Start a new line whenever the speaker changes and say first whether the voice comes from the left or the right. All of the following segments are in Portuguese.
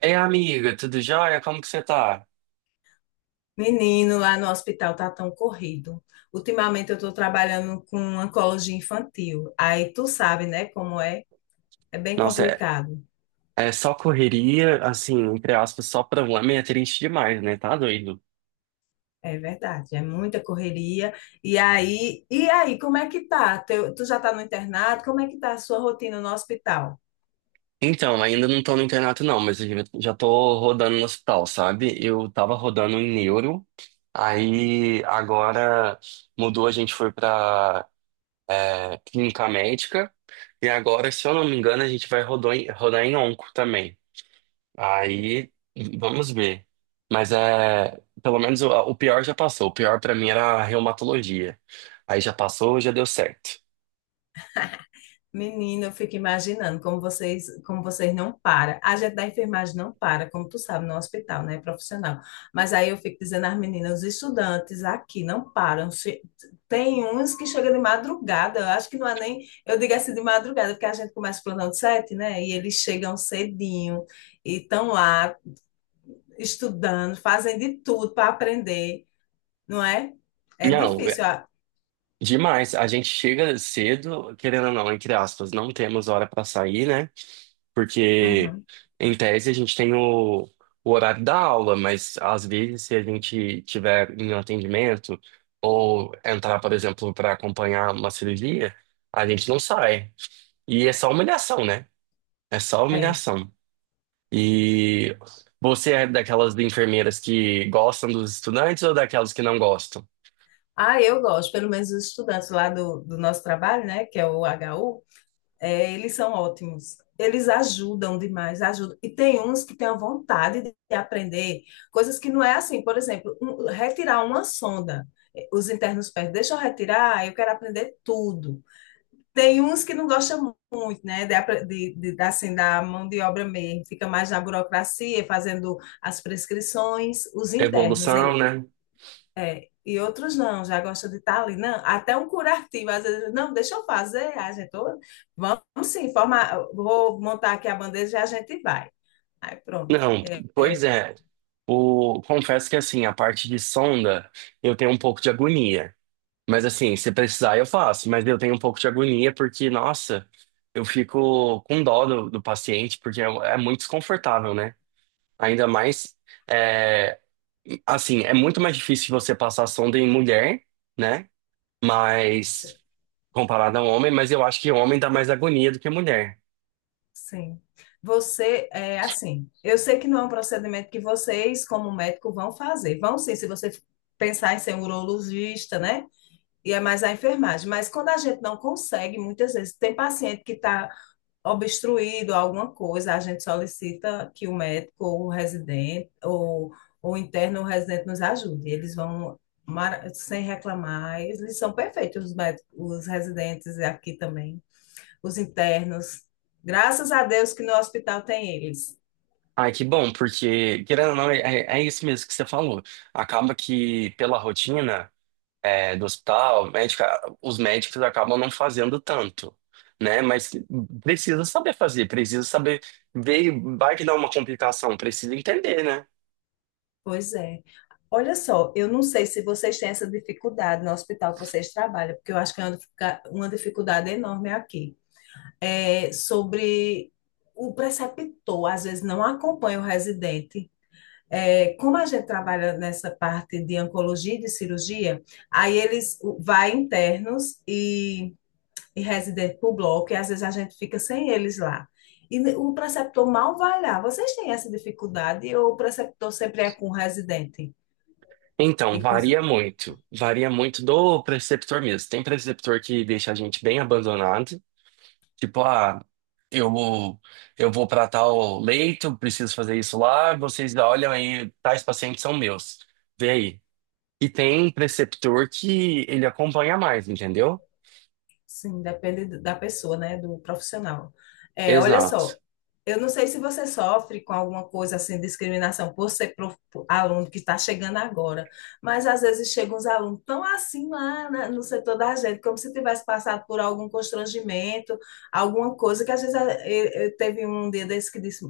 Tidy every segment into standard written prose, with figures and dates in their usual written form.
right: Ei, amiga, tudo jóia? Como que você tá?
left: Menino, lá no hospital tá tão corrido. Ultimamente eu tô trabalhando com oncologia infantil. Aí tu sabe, né, como é? É bem
right: Nossa, é,
left: complicado.
right: é só correria, assim, entre aspas, só problema e é triste demais, né? Tá doido.
left: É verdade, é muita correria. E aí, como é que tá? Tu já tá no internato? Como é que tá a sua rotina no hospital?
right: Então, ainda não tô no internato não, mas eu já tô rodando no hospital, sabe? Eu tava rodando em neuro, aí agora mudou, a gente foi pra clínica médica, e agora, se eu não me engano, a gente vai rodar em onco também. Aí, vamos ver. Mas é, pelo menos o pior já passou. O pior pra mim era a reumatologia. Aí já passou, já deu certo.
left: Menina, eu fico imaginando como vocês não param. A gente da enfermagem não para, como tu sabe, no hospital, né? Profissional. Mas aí eu fico dizendo às meninas, os estudantes aqui não param. Tem uns que chegam de madrugada, eu acho que não é nem, eu digo assim de madrugada, porque a gente começa o plantão de sete, né? E eles chegam cedinho e estão lá estudando, fazem de tudo para aprender, não é? É
right: Não, é
left: difícil.
right: demais. A gente chega cedo, querendo ou não, entre aspas, não temos hora pra sair, né? Porque
left: Uhum,
right: em tese a gente tem o horário da aula, mas às vezes se a gente tiver em um atendimento ou entrar, por exemplo, pra acompanhar uma cirurgia, a gente não sai. E é só humilhação, né? É só
left: é.
right: humilhação. E você é daquelas enfermeiras que gostam dos estudantes ou daquelas que não gostam?
left: Ah, eu gosto, pelo menos os estudantes lá do nosso trabalho, né, que é o HU, é, eles são ótimos. Eles ajudam demais, ajudam. E tem uns que têm a vontade de aprender coisas que não é assim. Por exemplo, retirar uma sonda. É, os internos pedem, deixa eu retirar, eu quero aprender tudo. Tem uns que não gostam muito, né, de, apre- de- da- assim, da mão de obra mesmo. Fica mais na burocracia, fazendo as prescrições. Os internos,
right: Evolução, né?
left: é, e outros não, já gostam de estar ali. Não, até um curativo, às vezes, não, deixa eu fazer, a gente, "Ô, vamos sim, formar, vou montar aqui a bandeja e a gente vai. Aí pronto.
right: Não, pois é. O, confesso que assim, a parte de sonda, eu tenho um pouco de agonia. Mas assim, se precisar, eu faço. Mas eu tenho um pouco de agonia porque, nossa, eu fico com dó do paciente, porque é muito desconfortável, né? Ainda mais, é, é muito mais difícil você passar sonda em mulher, né?
left: S-
right: Mas comparado a um homem, mas eu acho que o homem dá mais agonia do que a mulher.
left: sim. Você, é assim, eu sei que não é um procedimento que vocês, como médico, vão fazer. Vão sim, se você pensar em ser um urologista, né? E é mais a enfermagem. Mas quando a gente não consegue, muitas vezes, tem paciente que está obstruído alguma coisa, a gente solicita que o médico ou o residente ou o interno ou o residente nos ajude. Sem reclamar, eles são perfeitos, os médicos, os residentes aqui também, os internos. Graças a Deus que no hospital tem eles.
right: Ai, que bom, porque, querendo ou não, é isso mesmo que você falou. Acaba que, pela rotina, do hospital, médica, os médicos acabam não fazendo tanto, né? Mas precisa saber fazer, precisa saber ver, vai que dá uma complicação, precisa entender, né?
left: Pois é. Olha só, eu não sei se vocês têm essa dificuldade no hospital que vocês trabalham, porque eu acho que é uma dificuldade enorme aqui. É, sobre o preceptor, às vezes não acompanha o residente. É, como a gente trabalha nessa parte de oncologia e de cirurgia, aí eles vai internos e residente para o bloco, e às vezes a gente fica sem eles lá. E o preceptor mal vai lá. Vocês têm essa dificuldade ou o preceptor sempre é com o residente
right: Então,
left: e com os...
right: varia muito. Varia muito do preceptor mesmo. Tem preceptor que deixa a gente bem abandonado. Tipo, ah, Eu vou, eu vou para tal leito, preciso fazer isso lá. Vocês olham aí, tais pacientes são meus. Vê aí. E tem preceptor que ele acompanha mais, entendeu?
left: Sim, depende da pessoa, né? Do profissional. É, olha só,
right: Exato.
left: eu não sei se você sofre com alguma coisa assim, discriminação por ser aluno que está chegando agora, mas às vezes chegam uns alunos tão assim lá no setor da gente, como se tivesse passado por algum constrangimento, alguma coisa que às vezes eu teve um dia desse que disse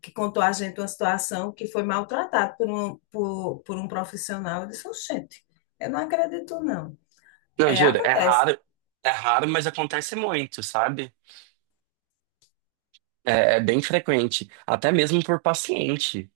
left: que contou a gente uma situação que foi maltratado por um profissional. Eu disse, gente, eu não acredito, não.
right: Não,
left: É,
right: juro,
left: acontece.
right: é raro, mas acontece muito, sabe? É, é bem frequente, até mesmo por paciente.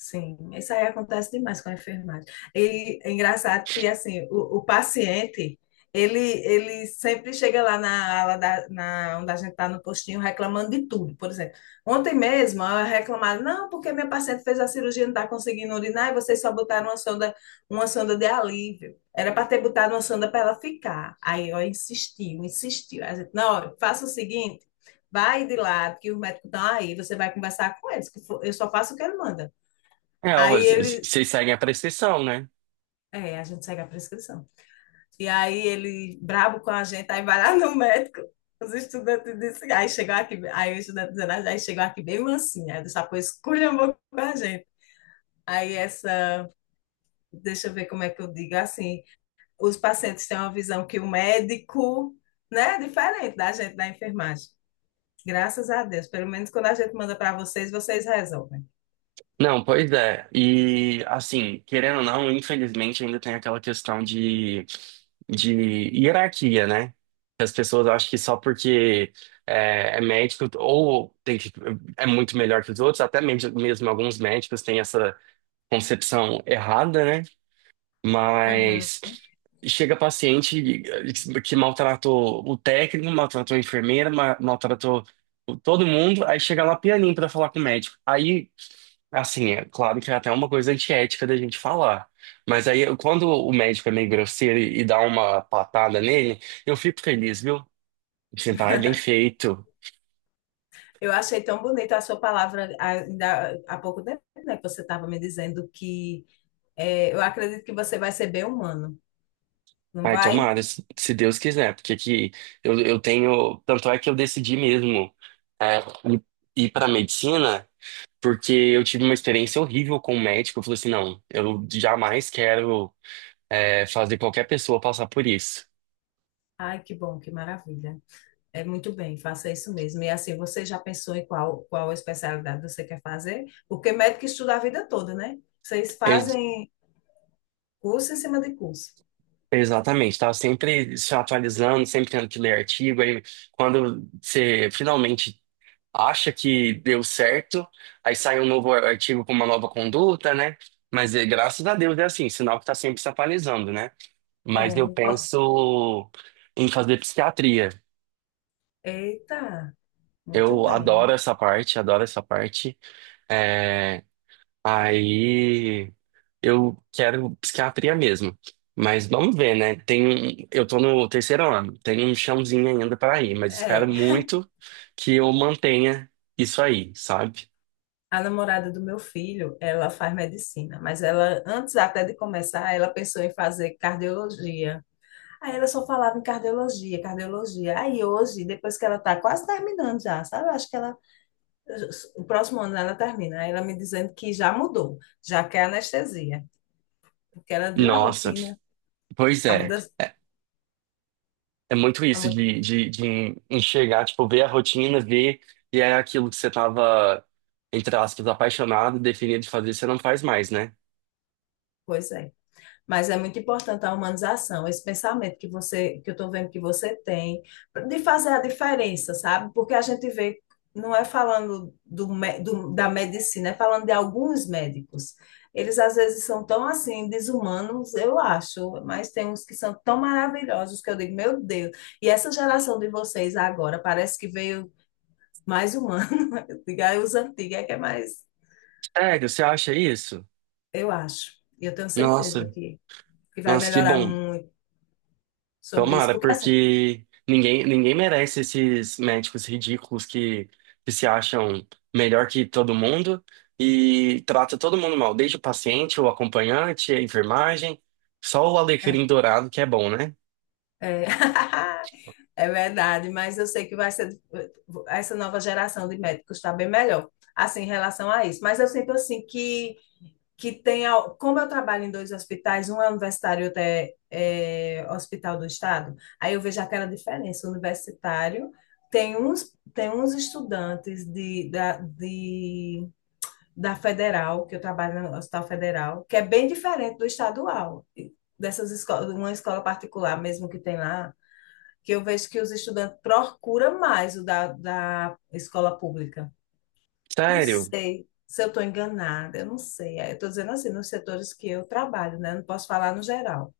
left: Sim, isso aí acontece demais com a enfermagem. E é engraçado que, assim, o paciente, ele sempre chega lá na ala da, na, onde a gente está no postinho reclamando de tudo. Por exemplo, ontem mesmo eu reclamava, não, porque minha paciente fez a cirurgia e não está conseguindo urinar e vocês só botaram uma sonda de alívio. Era para ter botado uma sonda para ela ficar. Aí eu insistiu, insistiu. A gente, não, olha, faça o seguinte, vai de lado, que os médicos estão aí, você vai conversar com eles, que eu só faço o que ele manda.
right: É, ó,
left: Aí
right: vocês
left: ele,
right: vocês seguem a prescrição, né?
left: a gente segue a prescrição. E aí ele, brabo com a gente, aí vai lá no médico. Os estudantes dizem, aí chegou aqui, aí o estudante dizendo, "Ah, aí chegou aqui bem mansinha, aí dessa coisa esculhambou com a gente. Aí essa, deixa eu ver como é que eu digo, assim, os pacientes têm uma visão que o médico, né, é diferente da gente da enfermagem. Graças a Deus, pelo menos quando a gente manda para vocês, vocês resolvem.
right: Não, pois é. E assim, querendo ou não, infelizmente ainda tem aquela questão de hierarquia, né? Que as pessoas acham que só porque é médico ou tem que, é muito melhor que os outros, até mesmo, mesmo alguns médicos têm essa concepção errada, né? Mas
left: Uhum.
right: chega paciente que maltratou o técnico, maltratou a enfermeira, maltratou todo mundo, aí chega lá pianinho pra falar com o médico. Aí assim, é claro que é até uma coisa antiética da gente falar. Mas aí, quando o médico é meio grosseiro e dá uma patada nele, eu fico feliz, viu? Assim, vai, bem feito.
left: Eu achei tão bonita a sua palavra ainda há pouco tempo, né, que você estava me dizendo que eu acredito que você vai ser bem humano, não
right: Vai,
left: vai?
right: tomara, se Deus quiser. Porque aqui eu tenho. Tanto é que eu decidi mesmo é, ir, ir para medicina, porque eu tive uma experiência horrível com o médico. Eu falei assim: não, eu jamais quero fazer qualquer pessoa passar por isso.
left: Ai, que bom, que maravilha. É muito bem, faça isso mesmo. E assim, você já pensou em qual especialidade você quer fazer? Porque médico estuda a vida toda, né? Vocês fazem curso em cima de curso.
right: Exatamente, estava sempre se atualizando, sempre tendo que ler artigo. Aí, quando você finalmente acha que deu certo, aí sai um novo artigo com uma nova conduta, né? Mas graças a Deus é assim, sinal que está sempre se atualizando, né? Mas eu
left: É.
right: penso em fazer psiquiatria.
left: Eita, muito
right: Eu adoro
left: bem.
right: essa parte, adoro essa parte. Eh, Aí eu quero psiquiatria mesmo. Mas vamos ver, né? Eu tô no 3º ano, tem um chãozinho ainda para ir, mas espero
left: É,
right: muito que eu mantenha isso aí, sabe?
left: a namorada do meu filho, ela faz medicina, mas ela, antes até de começar, ela pensou em fazer cardiologia. Aí ela só falava em cardiologia, cardiologia. Aí hoje, depois que ela tá quase terminando já, sabe? Eu acho que ela, o próximo ano ela termina. Aí ela me dizendo que já mudou, já quer anestesia, porque ela viu a
right: Nossa,
left: rotina,
right: pois
left: a
right: é.
left: mudança,
right: É, é muito isso
left: a
right: de enxergar, tipo, ver a rotina, ver, e é aquilo que você tava, entre aspas, apaixonado, definido de fazer, você não faz mais, né?
left: mudança. Mas é muito importante a humanização, esse pensamento que eu estou vendo que você tem, de fazer a diferença, sabe? Porque a gente vê, não é falando da medicina, é falando de alguns médicos. Eles às vezes são tão assim, desumanos, eu acho, mas tem uns que são tão maravilhosos que eu digo, meu Deus. E essa geração de vocês agora parece que veio mais humana. Diga, os antigos é que é mais,
right: Sério, você acha isso?
left: eu acho. E eu tenho certeza
right: Nossa,
left: que vai
right: nossa, que
left: melhorar
right: bom.
left: muito sobre isso.
right: Tomara,
left: Porque assim.
right: porque ninguém, ninguém merece esses médicos ridículos que se acham melhor que todo mundo e trata todo mundo mal, desde o paciente, o acompanhante, a enfermagem, só o
left: é,
right: alecrim dourado que é bom, né?
left: É, é verdade, mas eu sei que vai ser essa nova geração de médicos está bem melhor, assim, em relação a isso. Mas eu sinto assim que tem, como eu trabalho em dois hospitais, um é universitário e outro é hospital do estado, aí eu vejo aquela diferença. O universitário tem uns estudantes da federal, que eu trabalho no Hospital Federal, que é bem diferente do estadual. Dessas escolas, uma escola particular mesmo que tem lá, que eu vejo que os estudantes procuram mais o da escola pública. Não
right: Sério?
left: sei se eu estou enganada, eu não sei. É. Eu estou dizendo assim, nos setores que eu trabalho, né? Não posso falar no geral.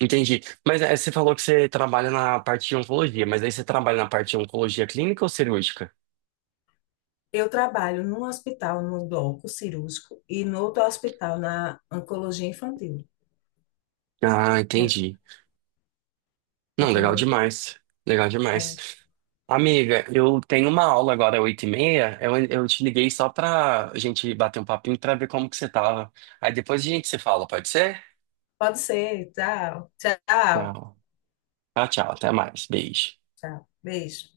right: Entendi. Mas é, você falou que você trabalha na parte de oncologia, mas aí você trabalha na parte de oncologia clínica ou cirúrgica?
left: Eu trabalho num hospital, no bloco cirúrgico, e no outro hospital, na oncologia infantil.
right: Ah,
left: É.
right: entendi. Não, legal
left: Entendeu?
right: demais. Legal demais.
left: É.
right: Amiga, eu tenho uma aula agora, 8h30. Eu te liguei só pra gente bater um papinho pra ver como que você tava. Aí depois a gente se fala, pode ser?
left: Pode ser. Tchau, tchau,
right: Tchau. Tchau, tchau. Até mais. Beijo.
left: tchau. Beijo.